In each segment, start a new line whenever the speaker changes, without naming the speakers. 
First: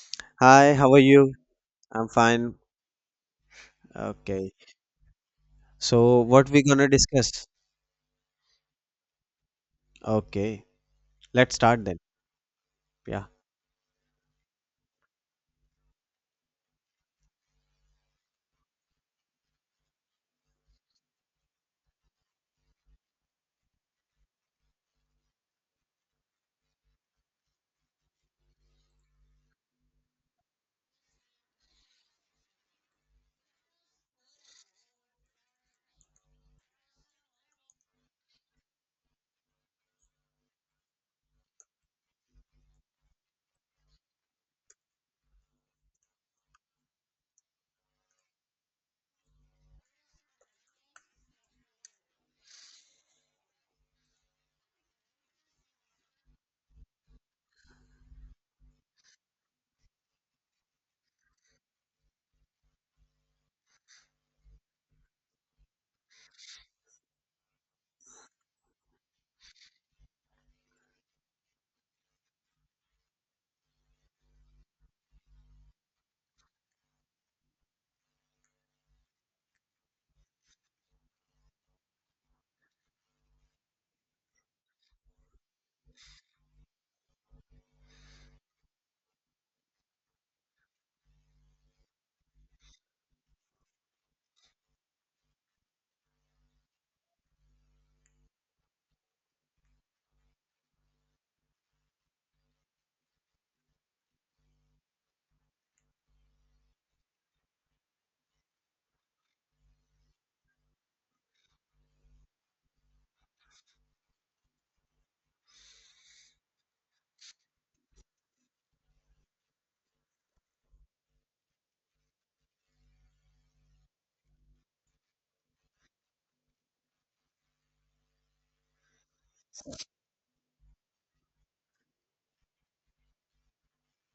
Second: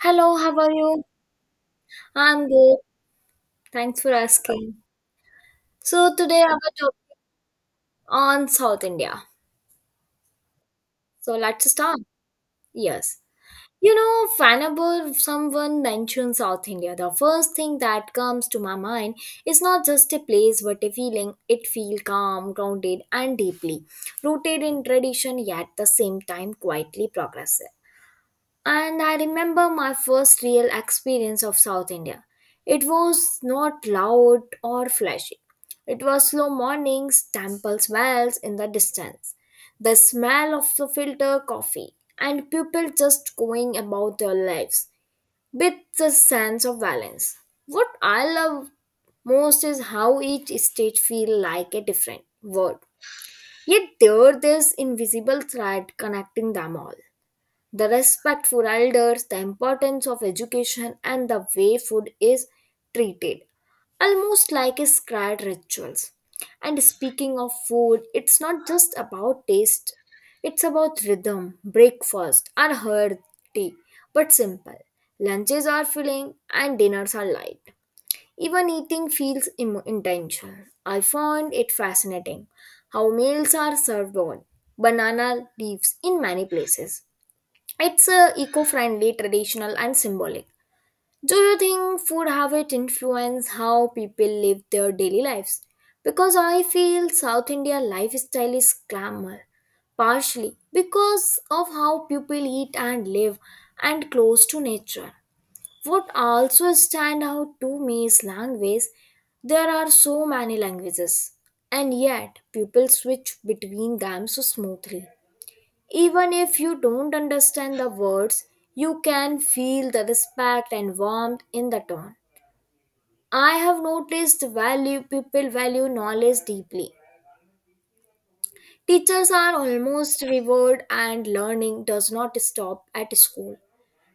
Hello, how
Hi,
are
how are
you?
you? I'm
I'm
fine.
good. Thanks for
Okay.
asking. So
So
today
what
our
we gonna
topic
discuss?
on South India.
Okay.
So
Let's
let's
start then.
start. Yes.
Yeah.
Whenever someone mentions South India, the first thing that comes to my mind is not just a place but a feeling. It feels calm, grounded, and deeply rooted in tradition, yet the same time quietly progressive. And I remember my first real experience of South India. It was not loud or flashy. It was slow mornings, temple bells in the distance, the smell of the filter coffee, and people just going about their lives with the sense of balance. What I love most is how each state feels like a different world. Yet there is invisible thread connecting them all, the respect for elders, the importance of education, and the way food is treated, almost like a sacred rituals. And speaking of food, it's not just about taste, it's about rhythm, breakfast, and hearty, but simple. Lunches are filling and dinners are light. Even eating feels intentional. I found it fascinating how meals are served on banana leaves in many places. It's eco-friendly, traditional, and symbolic. Do you think food habit influence how people live their daily lives? Because I feel South India lifestyle is glamour, partially because of how people eat and live, and close to nature. What also stand out to me is language. There are so many languages, and yet people switch between them so smoothly. Even if you don't understand the words, you can feel the respect and warmth in the tone. I have noticed value people value knowledge deeply. Teachers are almost revered and learning does not stop at school.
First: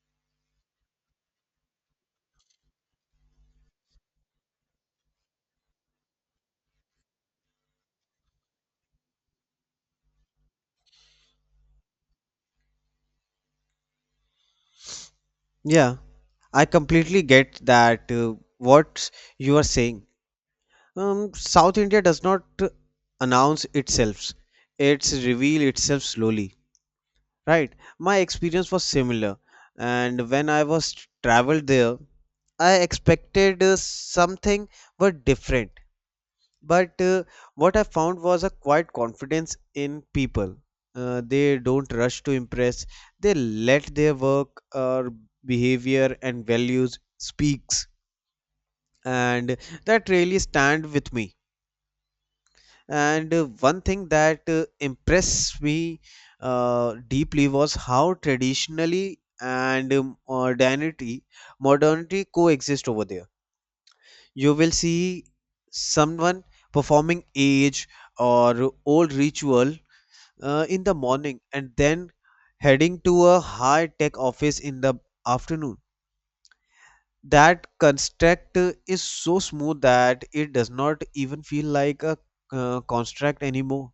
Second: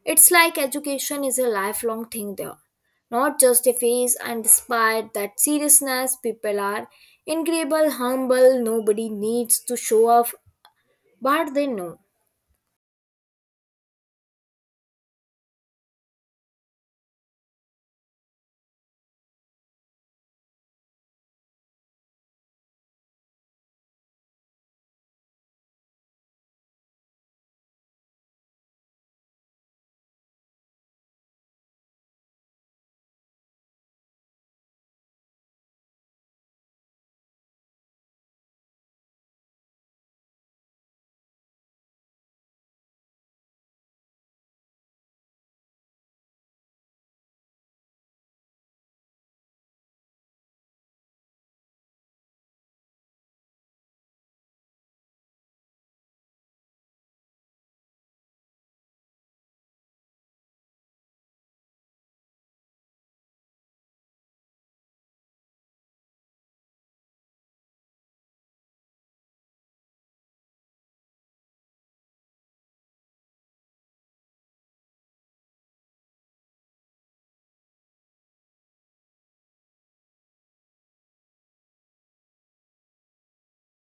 It's like education is a lifelong thing there, not just a phase. And despite that seriousness, people are incredible humble. Nobody needs to show off what they know.
Yeah. I completely get that, what you are saying. South India does not announce itself. It's reveal itself slowly. Right. My experience was similar. And when I was traveled there, I expected something but different. But what I found was a quiet confidence in people. They don't rush to impress. They let their work or behavior and values speaks, and that really stand with me. And one thing that impressed me deeply was how traditionally and modernity coexist over there. You will see someone performing age or old ritual in the morning and then heading to a high tech office in the afternoon. That construct is so smooth that it does not even feel like a construct anymore.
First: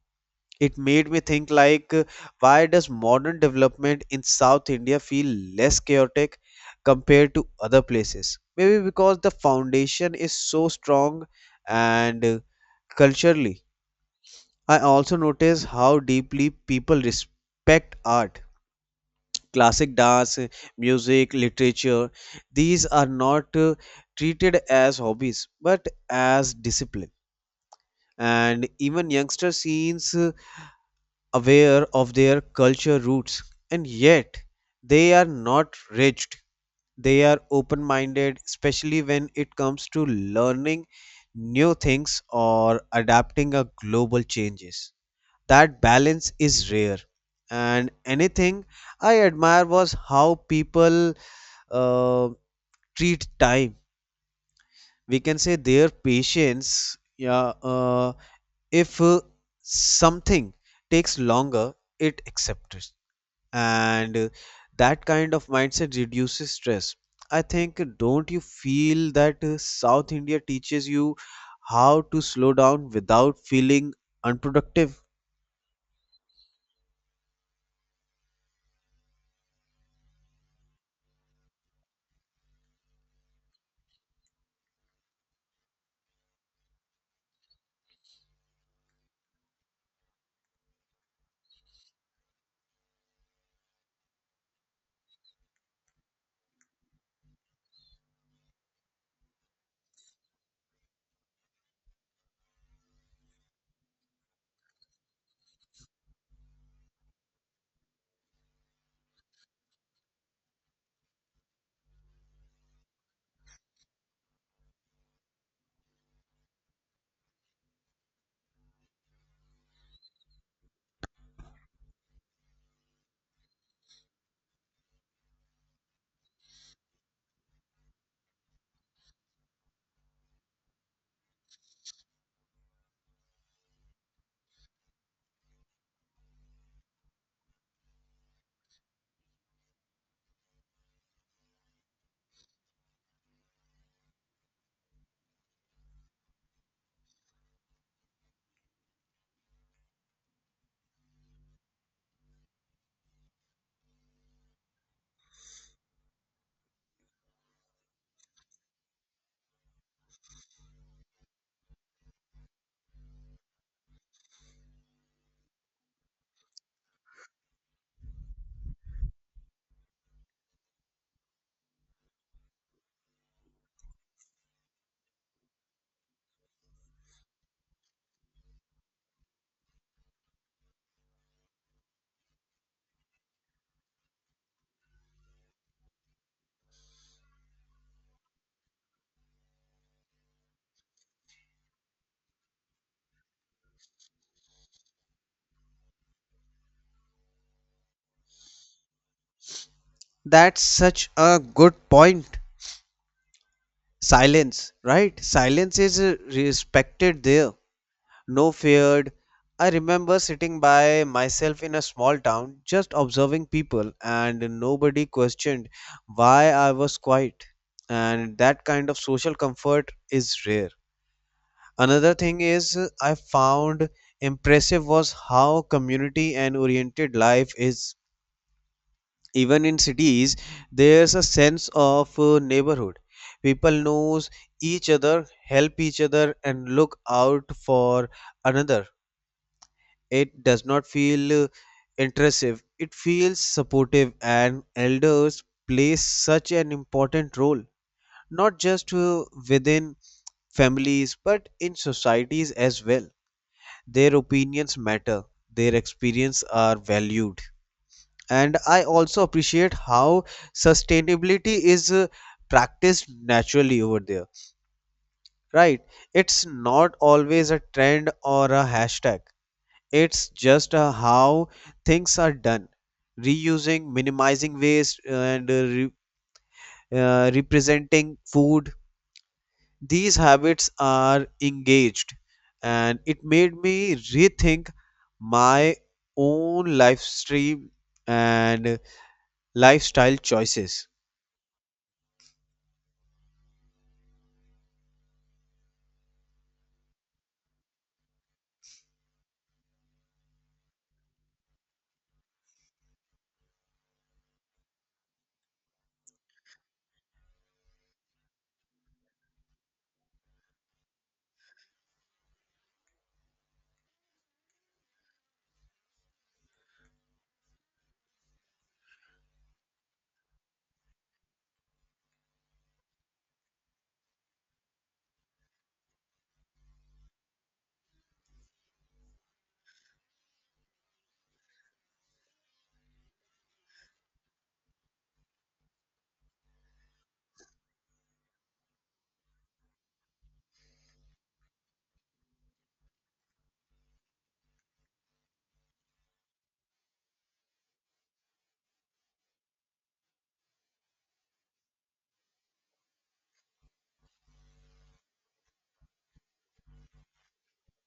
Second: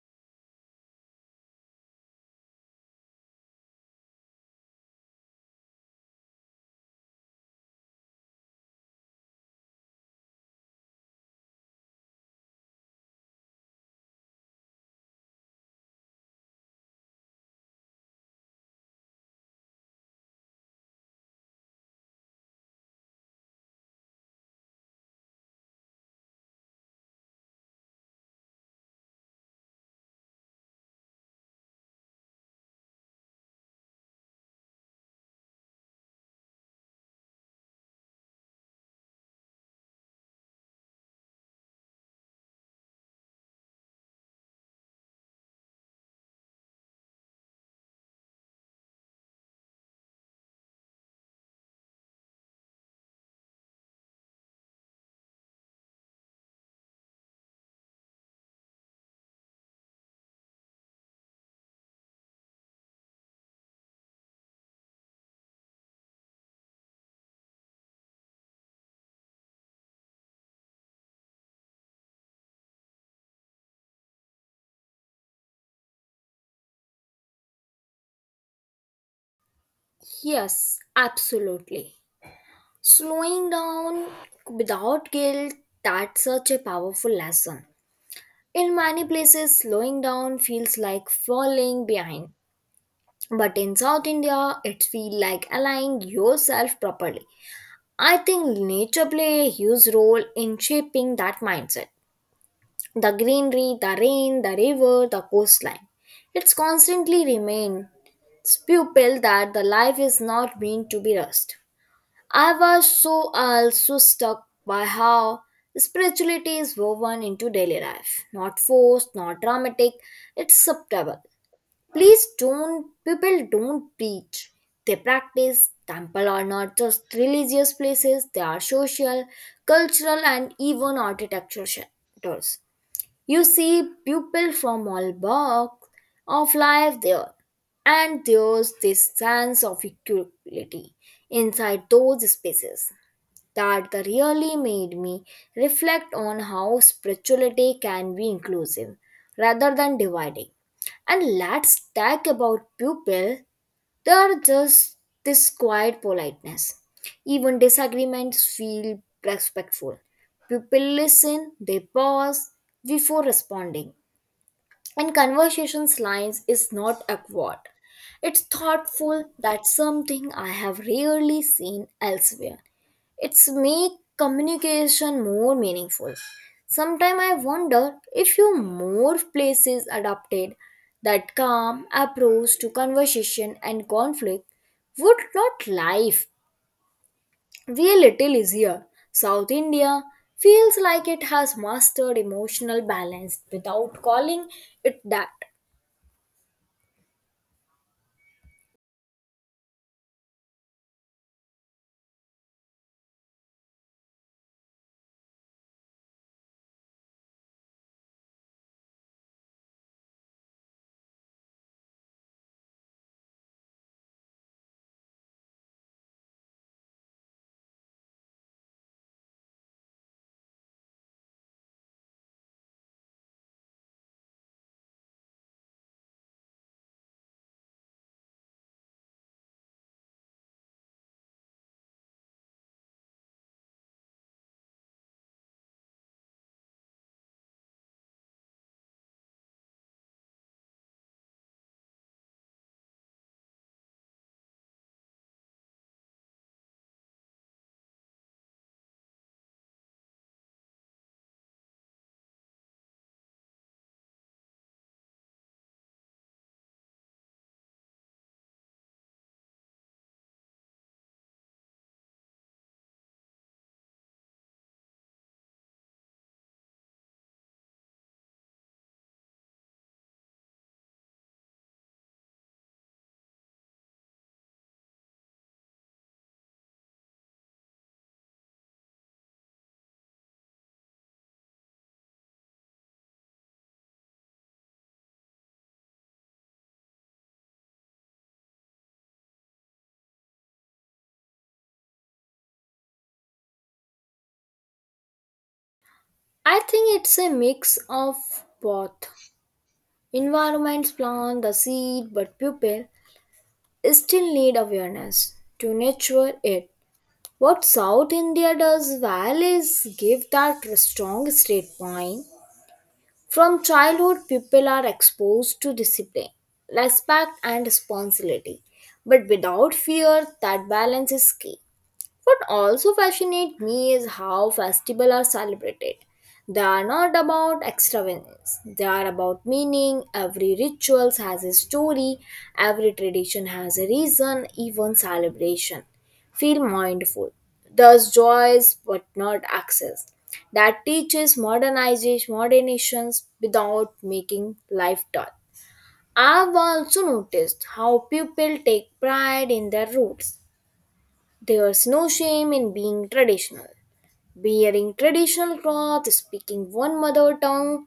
It made me think like why does modern development in South India feel less chaotic compared to other places? Maybe because the foundation is so strong and culturally. I also notice how deeply people respect art. Classic dance, music, literature, these are not treated as hobbies but as discipline. And even youngster scenes aware of their culture roots, and yet they are not rigid. They are open minded, especially when it comes to learning new things or adapting a global changes. That balance is rare. And anything I admire was how people uh, treat time, we can say their patience. Yeah. If something takes longer, it accepts. And that kind of mindset reduces stress, I think. Don't you feel that South India teaches you how to slow down without feeling unproductive?
Yes, absolutely. Slowing down without guilt, that's such a powerful lesson. In many places, slowing down feels like falling behind. But in South India, it feels like aligning yourself properly. I think nature plays a huge role in shaping that mindset. The greenery, the rain, the river, the coastline. It's constantly remains pupil that the life is not meant to be rushed. I was so also struck by how spirituality is woven into daily life. Not forced, not dramatic, it's subtle. Please don't, people don't preach. They practice. Temple are not just religious places, they are social, cultural, and even architectural centers. You see people from all walks of life there, and there's this sense of equality inside those spaces that really made me reflect on how spirituality can be inclusive rather than dividing. And let's talk about people. They are just this quiet politeness. Even disagreements feel respectful. People listen, they pause before responding. And conversations lines is not awkward. It's thoughtful, that's something I have rarely seen elsewhere. It's make communication more meaningful. Sometimes I wonder if you more places adopted that calm approach to conversation and conflict, would not life be a little easier. South India feels like it has mastered emotional balance without calling it that.
That's such a good point. Silence, right. Silence is respected there, no feared. I remember sitting by myself in a small town, just observing people, and nobody questioned why I was quiet. And that kind of social comfort is rare. Another thing is I found impressive was how community and oriented life is. Even in cities, there's a sense of neighborhood. People knows each other, help each other, and look out for another. It does not feel intrusive, it feels supportive, and elders play such an important role, not just within families but in societies as well. Their opinions matter, their experience are valued. And I also appreciate how sustainability is practiced naturally over there, right? It's not always a trend or a hashtag. It's just how things are done. Reusing, minimizing waste, and representing food. These habits are engaged, and it made me rethink my own life stream and lifestyle choices.
I think it's a mix of both. Environments plant the seed, but people still need awareness to nurture it. What South India does well is give that strong state point. From childhood, people are exposed to discipline, respect, and responsibility. But without fear, that balance is key. What also fascinates me is how festivals are celebrated. They are not about extravagance, they are about meaning. Every ritual has a story, every tradition has a reason, even celebration. Feel mindful. Thus joys but not excess. That teaches modernizations without making life dull. I've also noticed how people take pride in their roots. There's no shame in being traditional. Wearing traditional cloth, speaking one mother tongue,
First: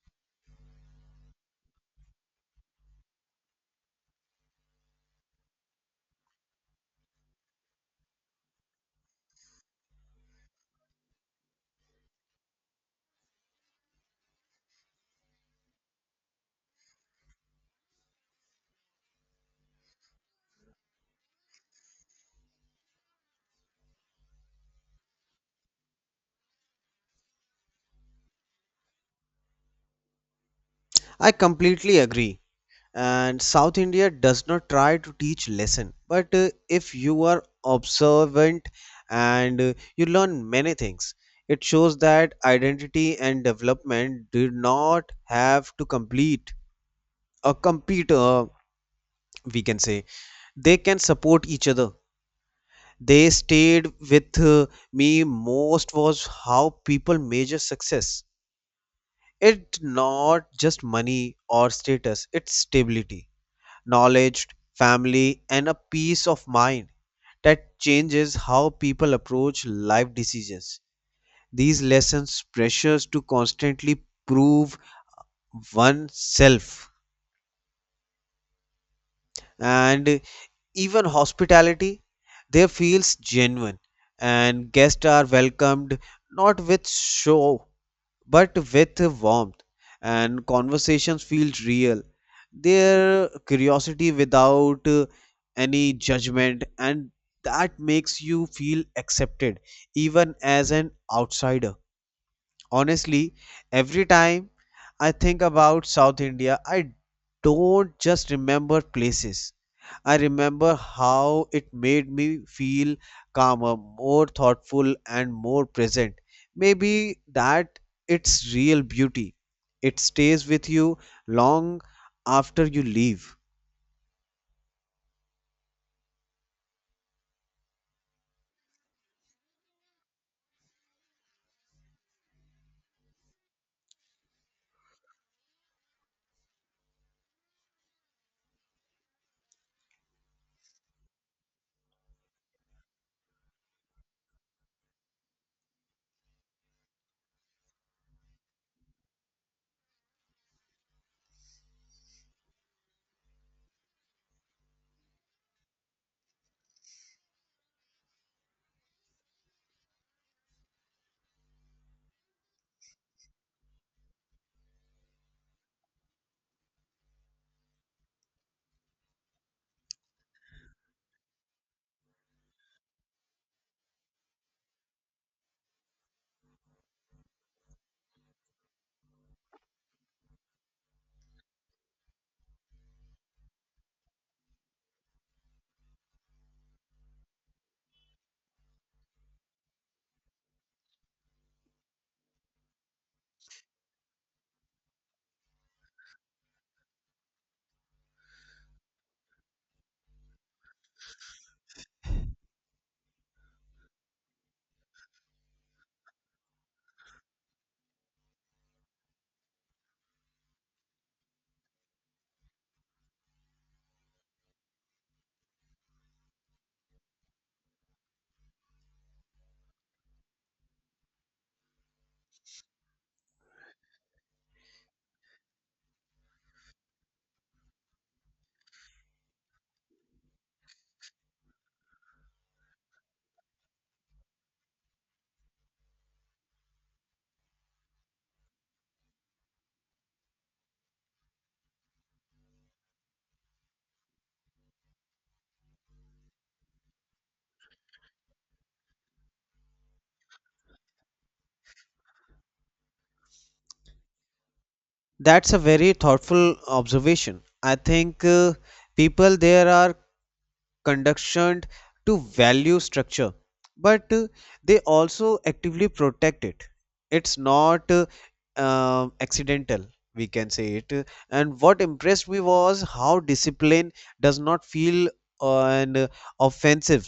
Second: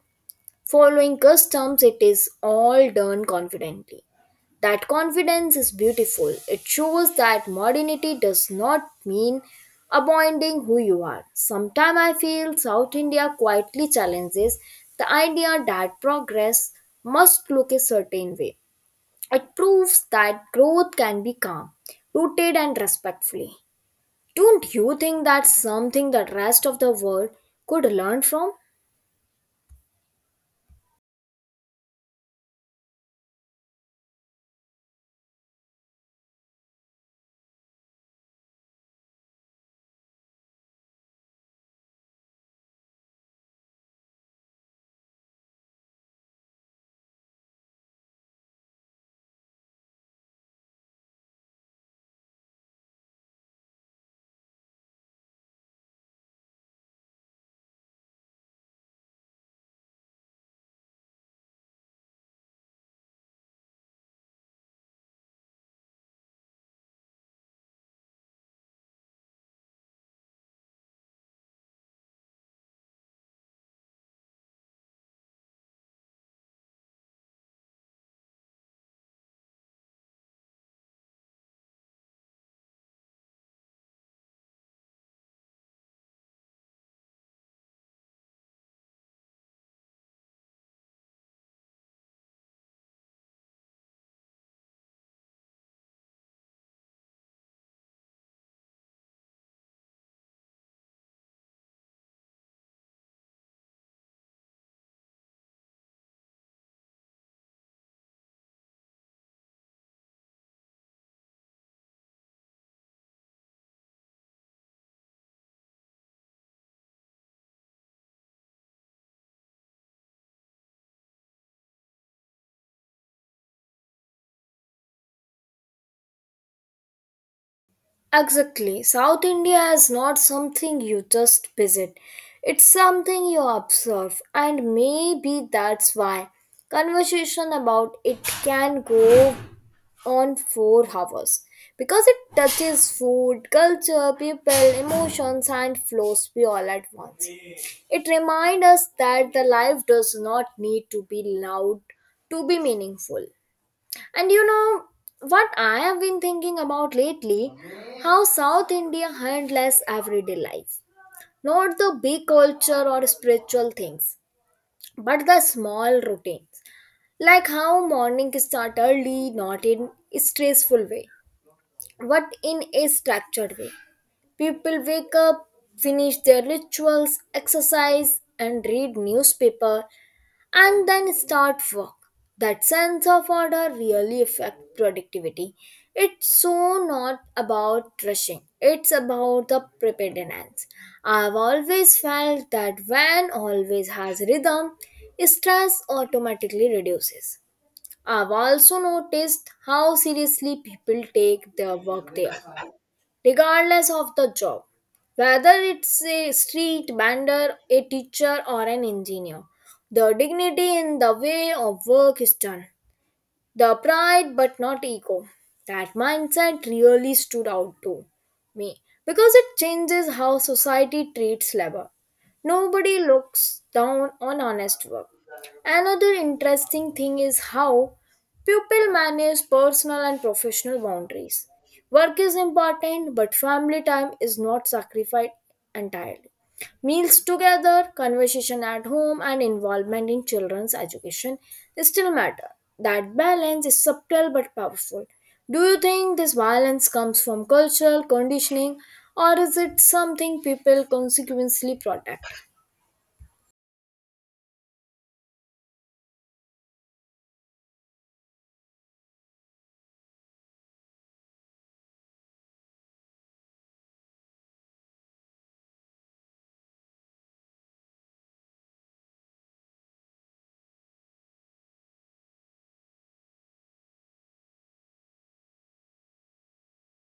following customs, it is all done confidently. That confidence is beautiful. It shows that modernity does not mean abandoning who you are. Sometimes I feel South India quietly challenges the idea that progress must look a certain way. It proves that growth can be calm, rooted, and respectfully. Don't you think that's something that rest of the world could learn from?
I completely agree. And South India does not try to teach lesson, but if you are observant and you learn many things. It shows that identity and development do not have to complete a compete, we can say they can support each other. They stayed with me most was how people measure success. It's not just money or status, it's stability, knowledge, family, and a peace of mind. That changes how people approach life decisions. These lessons pressures to constantly prove oneself. And even hospitality there feels genuine, and guests are welcomed, not with show but with warmth. And conversations feel real, their curiosity without any judgment, and that makes you feel accepted even as an outsider. Honestly, every time I think about South India, I don't just remember places. I remember how it made me feel calmer, more thoughtful, and more present. Maybe that its real beauty. It stays with you long after you leave.
Exactly. South India is not something you just visit. It's something you observe, and maybe that's why conversation about it can go on for hours, because it touches food, culture, people, emotions and flows we all at once. It reminds us that the life does not need to be loud to be meaningful. And you know what I have been thinking about lately? How South India handles everyday life. Not the big culture or spiritual things, but the small routines. Like how morning start early, not in a stressful way, but in a structured way. People wake up, finish their rituals, exercise, and read newspaper, and then start work. That sense of order really affects productivity. It's so not about rushing. It's about the preparedness. I've always felt that when always has rhythm, stress automatically reduces. I've also noticed how seriously people take their work there, regardless of the job, whether it's a street vendor, a teacher, or an engineer. The dignity in the way of work is done. The pride but not ego. That mindset really stood out to me, because it changes how society treats labor. Nobody looks down on honest work. Another interesting thing is how people manage personal and professional boundaries. Work is important, but family time is not sacrificed entirely. Meals together, conversation at home, and involvement in children's education still matter. That balance is subtle but powerful. Do you think this violence comes from cultural conditioning, or is it something people consequently protect?
That's a very thoughtful observation. I think people there are conditioned to value structure, but they also actively protect it. It's not accidental, we can say it. And what impressed me was how discipline does not feel and offensive.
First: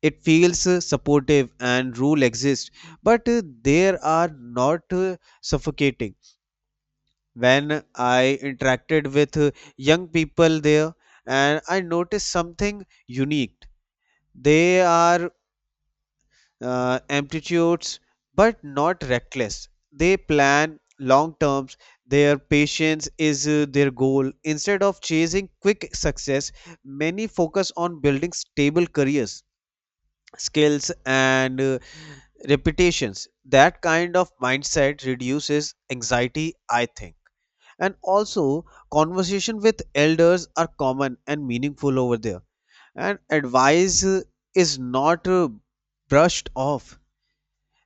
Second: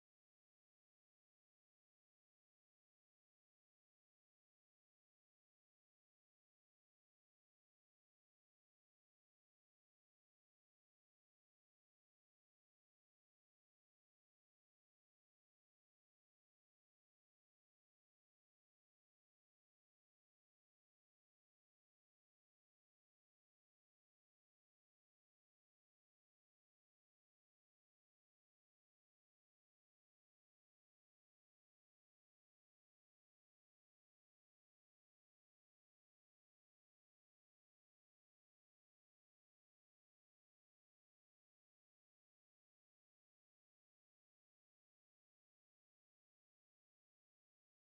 It feels supportive and rule exists, but there are not suffocating. When I interacted with young people there, and I noticed something unique, they are amplitudes, but not reckless. They plan long terms. Their patience is their goal. Instead of chasing quick success, many focus on building stable careers, skills, and reputations. That kind of mindset reduces anxiety, I think. And also, conversation with elders are common and meaningful over there. And advice is not brushed off.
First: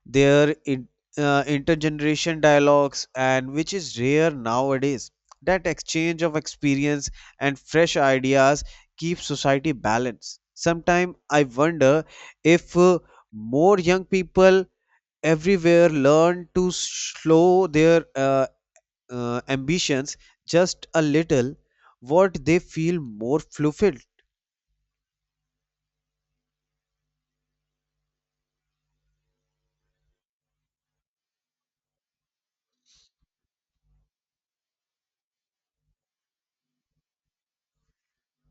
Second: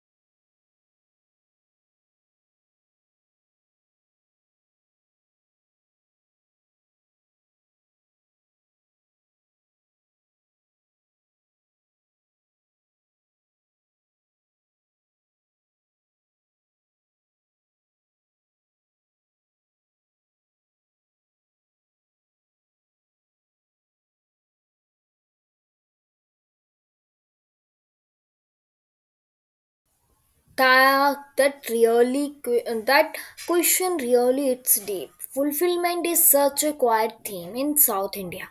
Their intergeneration dialogues, and which is rare nowadays, that exchange of experience and fresh ideas keeps society balanced. Sometimes I wonder if more young people everywhere learn to slow their ambitions just a little, what they feel more fulfilled.
That really that question really, it's deep. Fulfillment is such a quiet theme in South India.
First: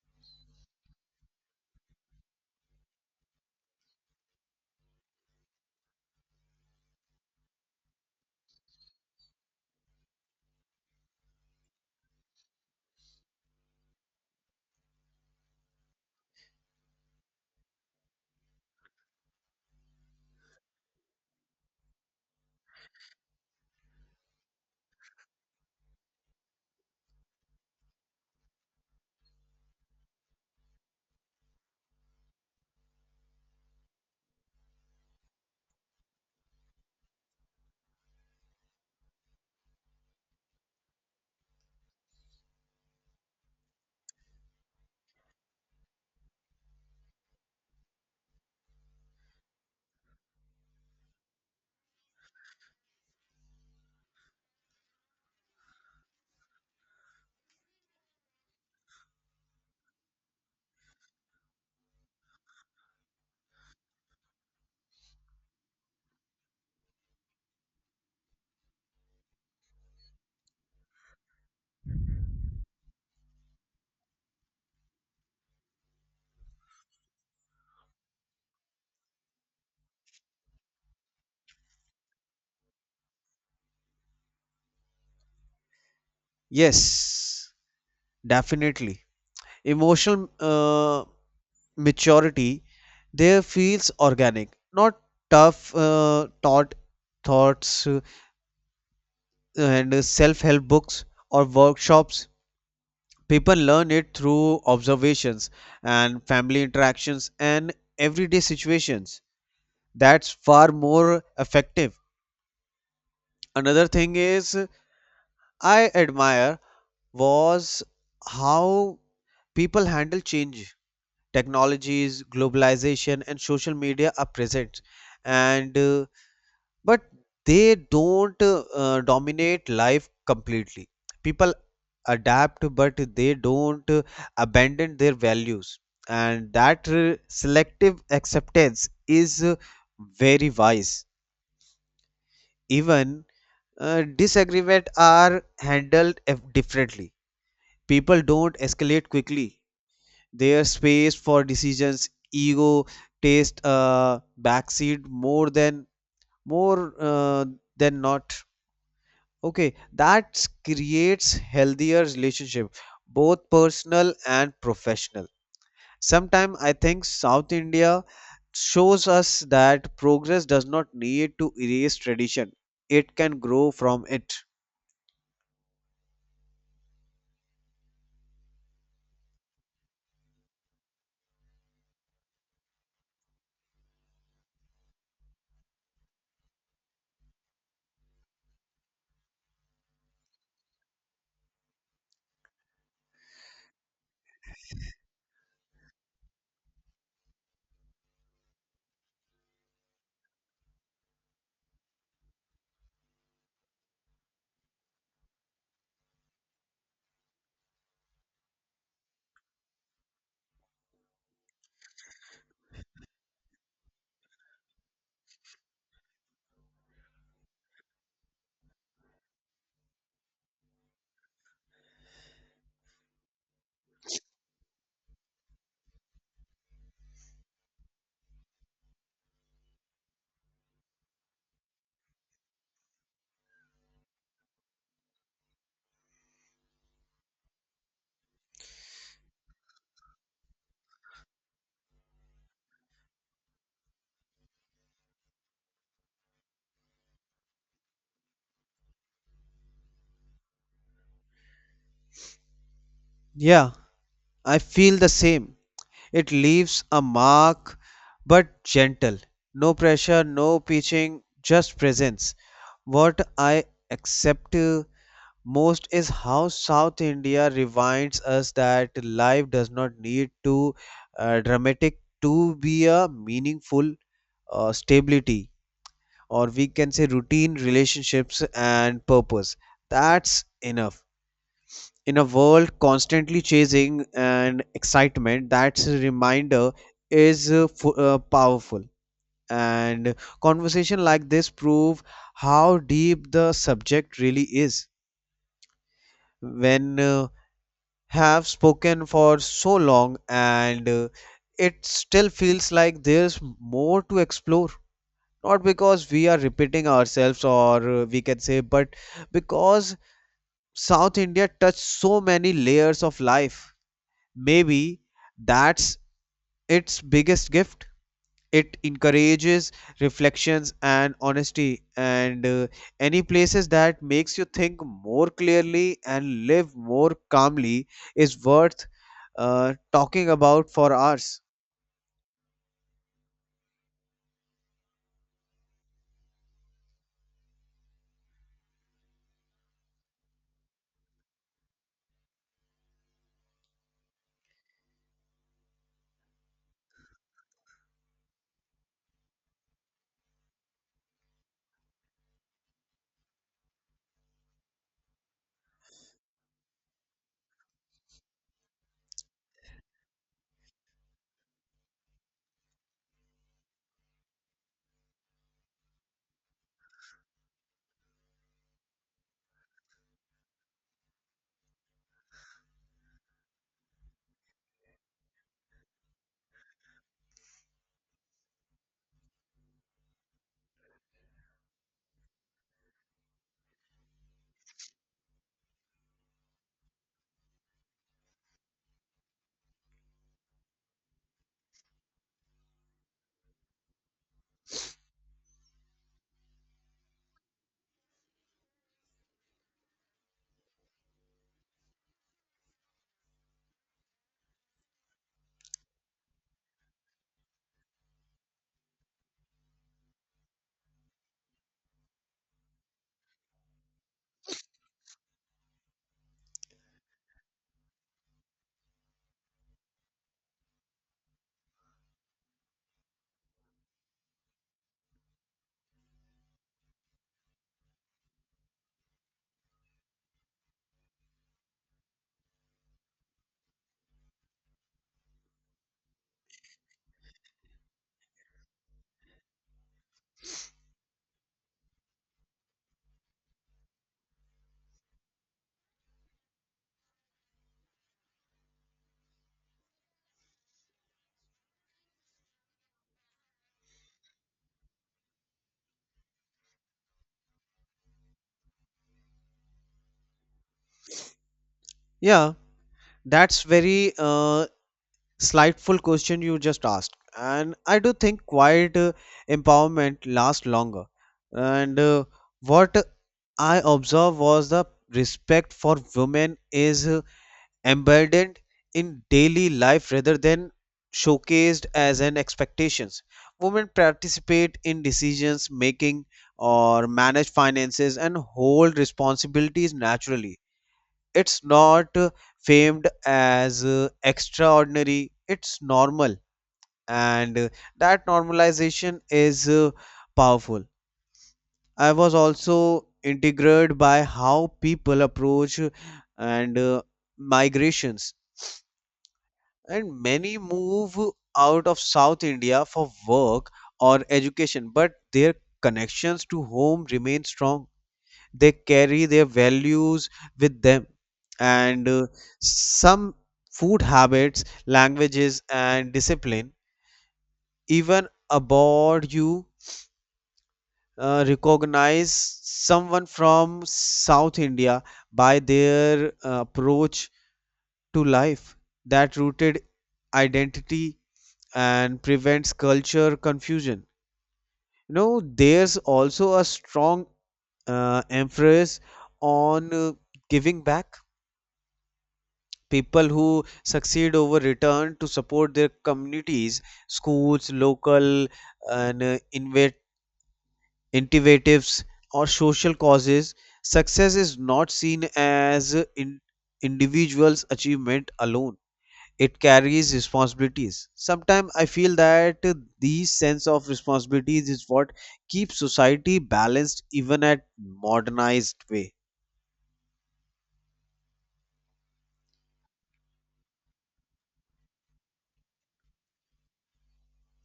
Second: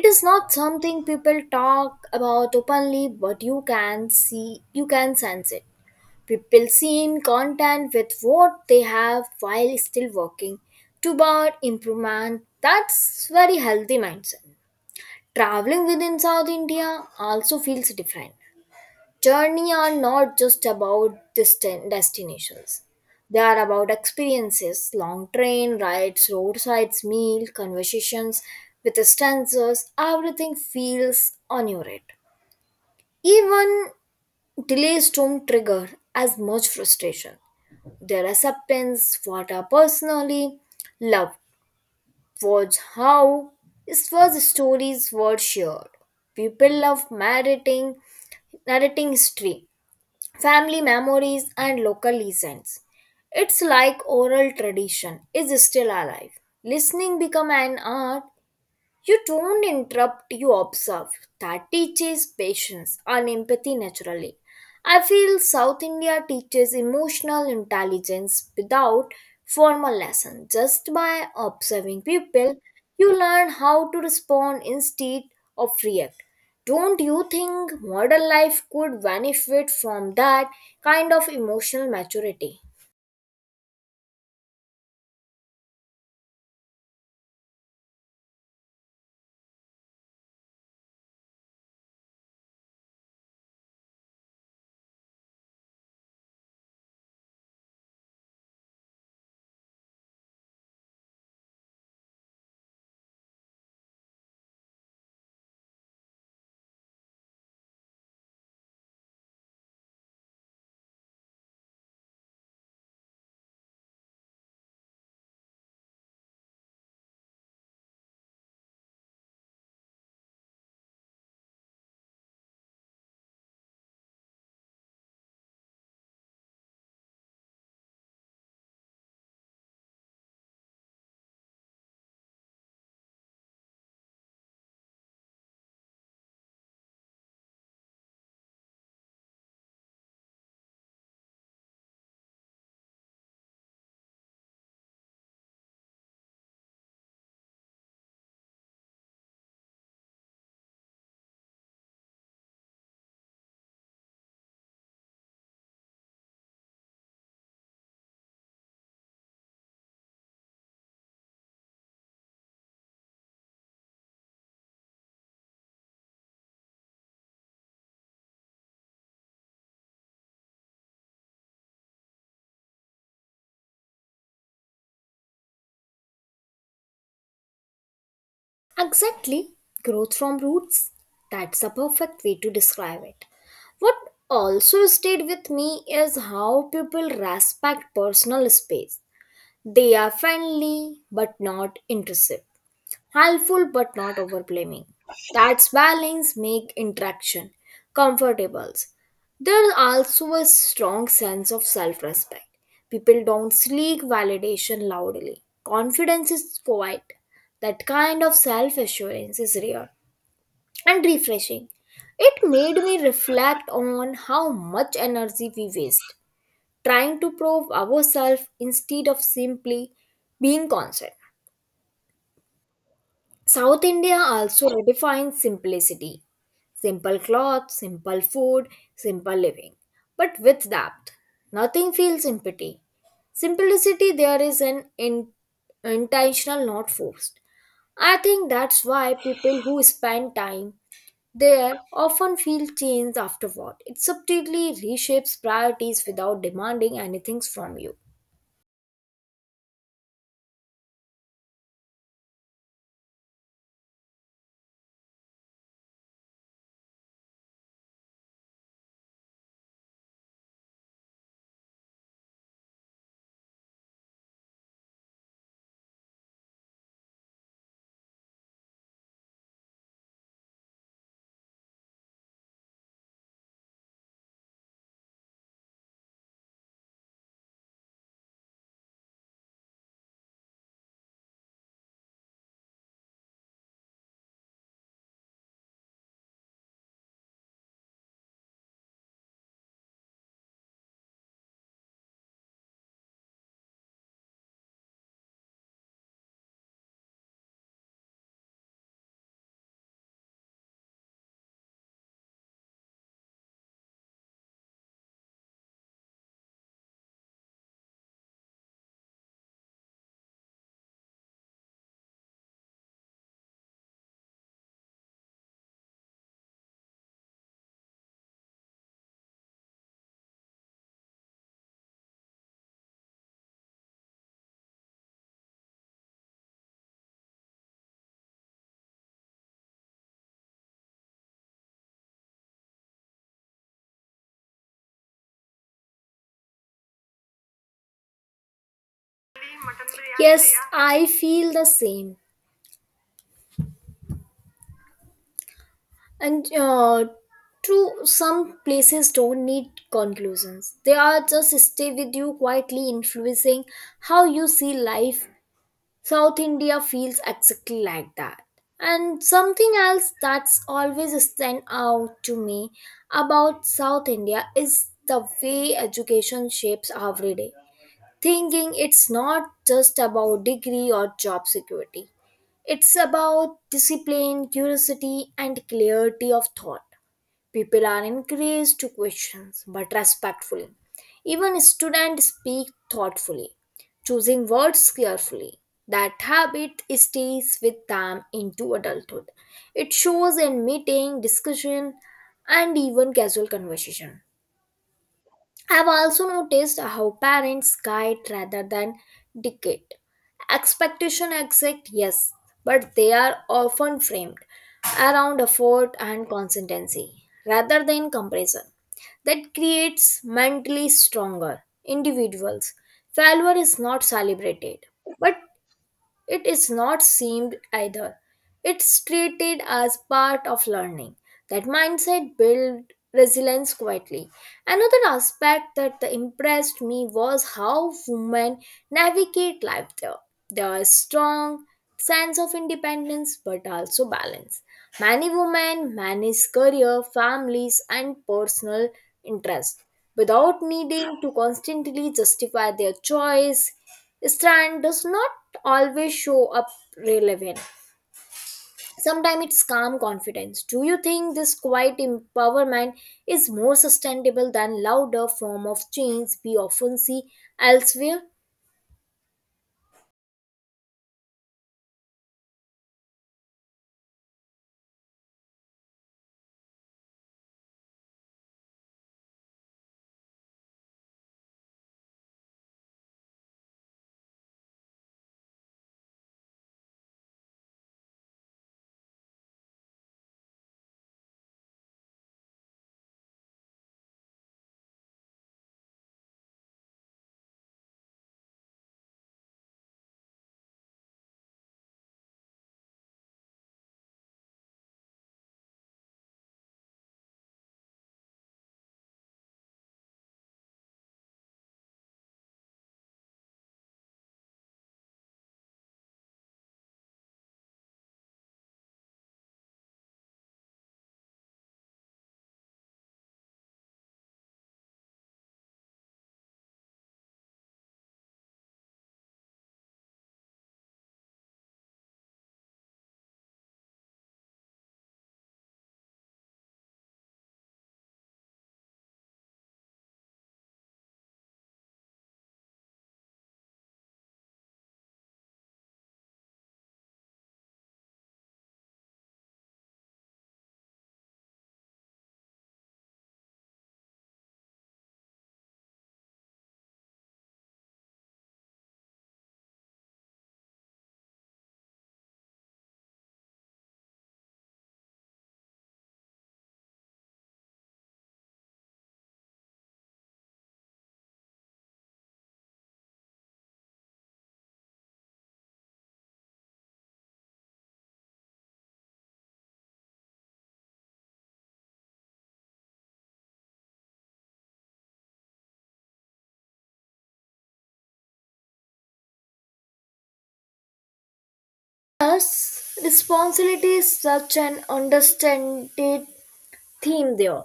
It is not something people talk about openly, but you can sense it. People seem content with what they have while still working toward improvement. That's very healthy mindset. Traveling within South India also feels different. Journey are not just about distant destinations. They are about experiences, long train rides, roadsides, meal, conversations with strangers, everything feels inured. Even delays don't trigger as much frustration. Their acceptance, what I personally loved, was how it was stories were shared. People love narrating history, family memories and local legends. It's like oral tradition is still alive. Listening become an art, you don't interrupt, you observe. That teaches patience and empathy naturally. I feel South India teaches emotional intelligence without formal lesson. Just by observing people, you learn how to respond instead of react. Don't you think modern life could benefit from that kind of emotional maturity?
Yes, definitely. Emotional maturity there feels organic, not tough taught thoughts, and self-help books or workshops. People learn it through observations and family interactions and everyday situations. That's far more effective. Another thing is I admire was how people handle change. Technologies, globalization, and social media are present, and but they don't dominate life completely. People adapt but they don't abandon their values, and that selective acceptance is very wise. Even disagreement are handled differently. People don't escalate quickly, their space for decisions. Ego taste backseat more than more, than not. Okay, that creates healthier relationship, both personal and professional. Sometimes I think South India shows us that progress does not need to erase tradition. It can grow from it.
Exactly, growth from roots. That's a perfect way to describe it. What also stayed with me is how people respect personal space. They are friendly but not intrusive, helpful but not overblaming. That's balance make interaction comfortable. There's also a strong sense of self-respect. People don't seek validation loudly. Confidence is quiet. That kind of self-assurance is rare and refreshing. It made me reflect on how much energy we waste trying to prove ourselves instead of simply being constant. South India also redefines simplicity, simple clothes, simple food, simple living, but with depth. Nothing feels empty. Simplicity there is an intentional, not forced. I think that's why people who spend time there often feel changed afterward. It subtly reshapes priorities without demanding anything from you.
Yeah, I feel the same. It leaves a mark, but gentle. No pressure, no pitching, just presence. What I accept most is how South India reminds us that life does not need to dramatic to be a meaningful stability, or we can say routine, relationships, and purpose. That's enough. In a world constantly chasing and excitement, that's a reminder is powerful. And conversation like this prove how deep the subject really is. When have spoken for so long, and it still feels like there's more to explore, not because we are repeating ourselves, or we can say, but because South India touched so many layers of life. Maybe that's its biggest gift. It encourages reflections and honesty. And any places that makes you think more clearly and live more calmly is worth talking about for hours.
Yes, I feel the same. And true, some places don't need conclusions. They are just stay with you quietly, influencing how you see life. South India feels exactly like that. And something else that's always stand out to me about South India is the way education shapes every day thinking. It's not just about degree or job security. It's about discipline, curiosity, and clarity of thought. People are encouraged to question, but respectfully. Even students speak thoughtfully, choosing words carefully. That habit stays with them into adulthood. It shows in meeting, discussion, and even casual conversation. I've also noticed how parents guide rather than dictate. Expectation exist, yes, but they are often framed around effort and consistency rather than comparison. That creates mentally stronger individuals. Failure is not celebrated, but it is not seemed either. It's treated as part of learning. That mindset built resilience quietly. Another aspect that impressed me was how women navigate life there. There is strong sense of independence but also balance. Many women manage career, families and personal interests without needing to constantly justify their choice. Strand does not always show up relevant. Sometimes it's calm confidence. Do you think this quiet empowerment is more sustainable than louder form of change we often see elsewhere?
Yeah, that's very slightful question you just asked. And I do think quiet empowerment lasts longer. And what I observed was the respect for women is embedded in daily life rather than showcased as an expectations. Women participate in decisions making, or manage finances and hold responsibilities naturally. It's not famed as extraordinary, it's normal. And that normalization is powerful. I was also integrated by how people approach and migrations. And many move out of South India for work or education, but their connections to home remain strong. They carry their values with them, and some food habits, languages, and discipline. Even abroad, you recognize someone from South India by their approach to life. That rooted identity and prevents culture confusion. There's also a strong emphasis on giving back. People who succeed over return to support their communities, schools, local, and innovatives or social causes. Success is not seen as in individuals' achievement alone, it carries responsibilities. Sometimes I feel that these sense of responsibilities is what keeps society balanced even at modernized way.
Thus, responsibility is such an understated theme there,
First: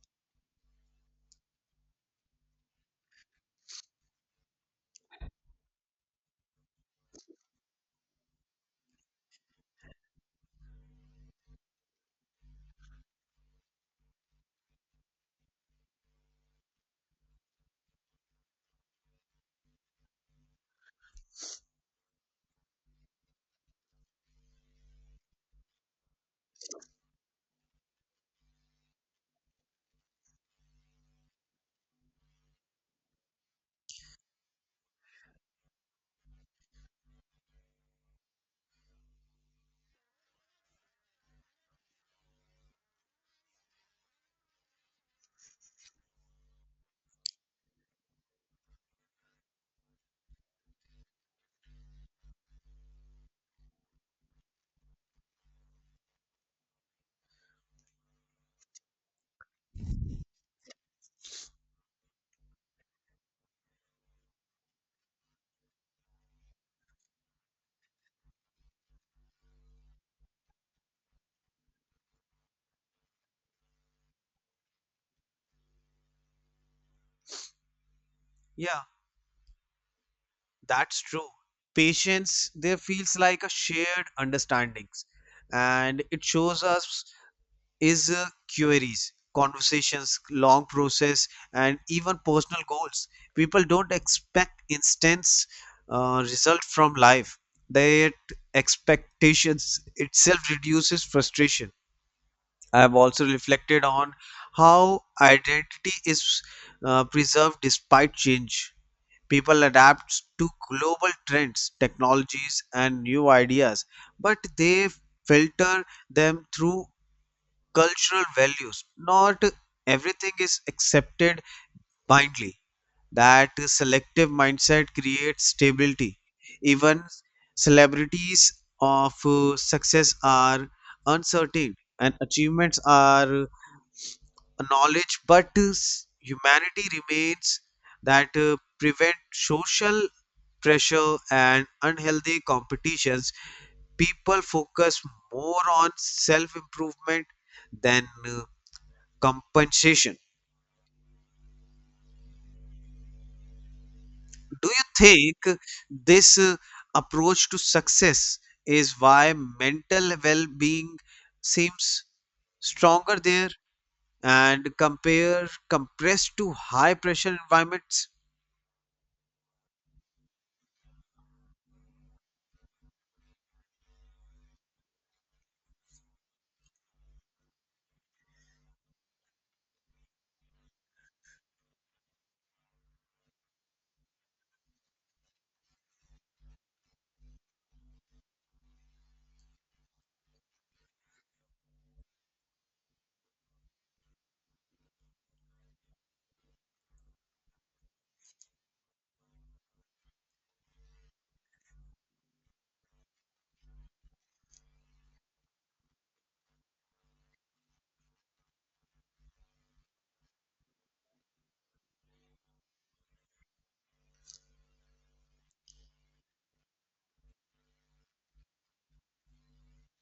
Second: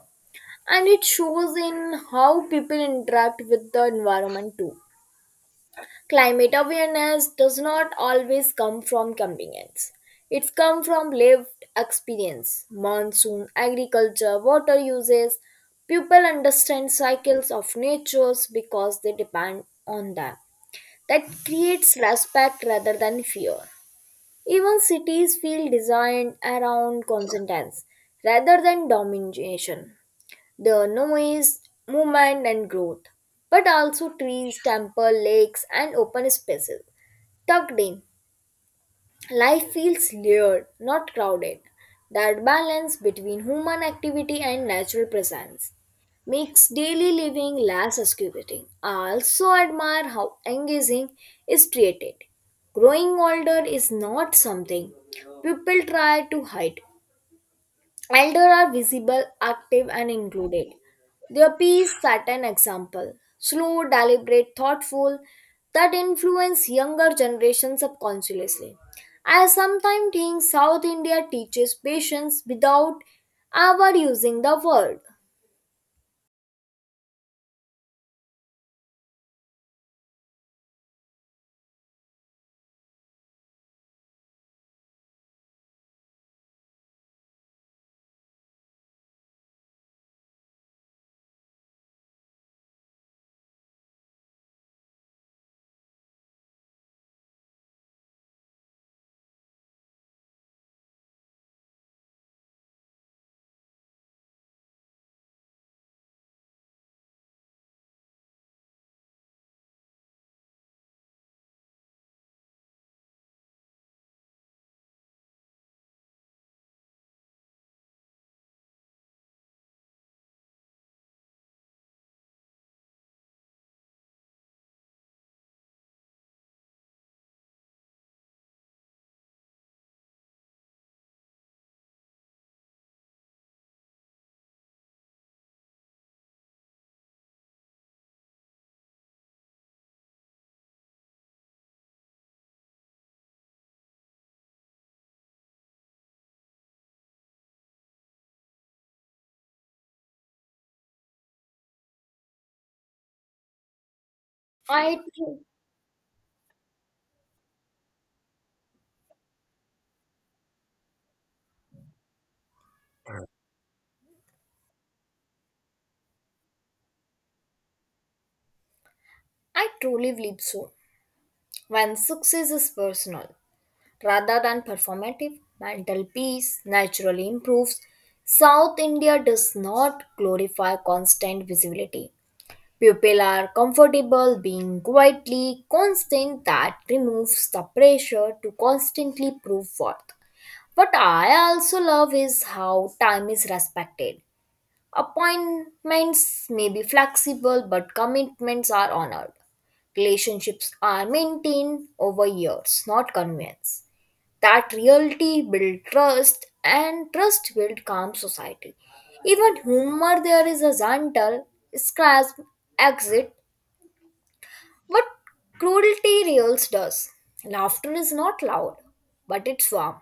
and it shows in how people interact with the environment too. Climate awareness does not always come from convenience, it's come from lived experience, monsoon, agriculture, water uses. People understand cycles of natures because they depend on them. That creates respect rather than fear. Even cities feel designed around consonance rather than domination. The noise, movement and growth, but also trees, temple, lakes and open spaces tucked in. Life feels layered, not crowded. That balance between human activity and natural presence makes daily living less excruciating. I also admire how engaging is treated. Growing older is not something people try to hide. Elder are visible, active, and included. Their peace set an example. Slow, deliberate, thoughtful, that influence younger generations subconsciously. I sometimes think South India teaches patience without ever using the word.
Yeah, that's true. Patience there feels like a shared understandings. And it shows us is queries, conversations, long process, and even personal goals. People don't expect instant result from life. That expectations itself reduces frustration. I have also reflected on how identity is preserved despite change. People adapt to global trends, technologies, and new ideas, but they filter them through cultural values. Not everything is accepted blindly. That selective mindset creates stability. Even celebrities of success are uncertain, and achievements are acknowledged, but humanity remains. That prevent social pressure and unhealthy competitions. People focus more on self improvement than compensation. Do you
I tru-
think this approach to success is why mental well being seems stronger there and compare compressed to high pressure environments?
I truly believe so. When success is personal rather than performative, mental peace naturally improves. South India does not glorify constant visibility. People are comfortable being quietly constant, that removes the pressure to constantly prove worth. What I also love is how time is respected. Appointments may be flexible, but commitments are honored. Relationships are maintained over years, not convenience. That reality builds trust, and trust builds calm society. Even humor there is a gentle, scratch exit but cruelty reels does. Laughter is not loud, but it's warm.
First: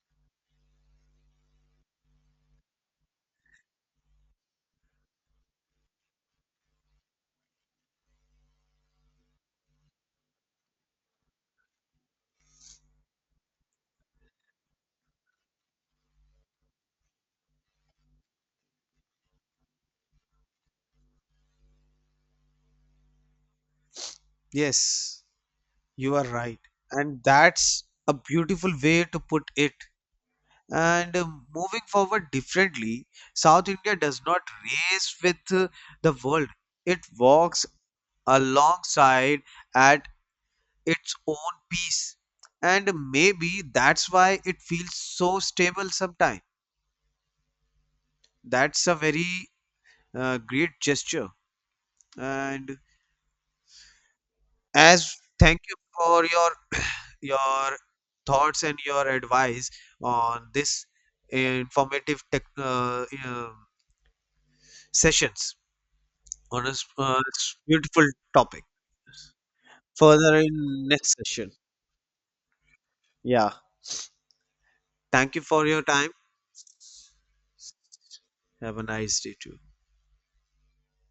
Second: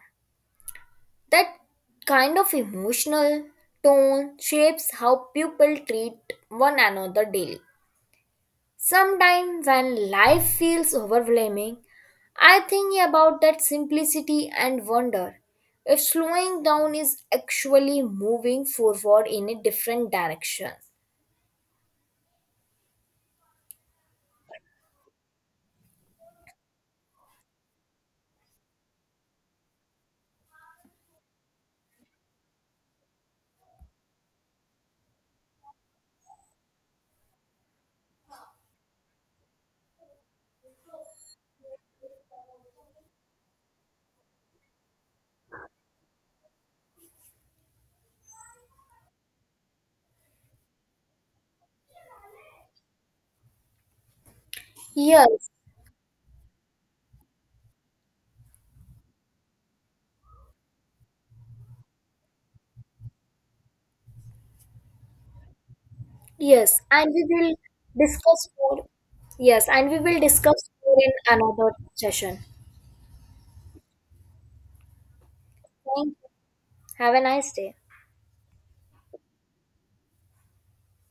That kind of emotional tone shapes how people treat one another daily. Sometimes when life feels overwhelming, I think about that simplicity and wonder if slowing down is actually moving forward in a different direction.
Yes, you are right. And that's a beautiful way to put it. And moving forward differently, South India does not race with the world. It walks alongside at its own peace. And maybe that's why it feels so stable sometimes. That's a very great gesture. And as
Yes,
thank you for your your thoughts and your advice on this informative tech, sessions on a
yes, and we will
beautiful
discuss
topic.
more. Yes, and we will
Further
discuss
in
more in
next session.
another session.
Yeah. Thank you for your time.
Thank you. Have a nice day.
Have a nice day too.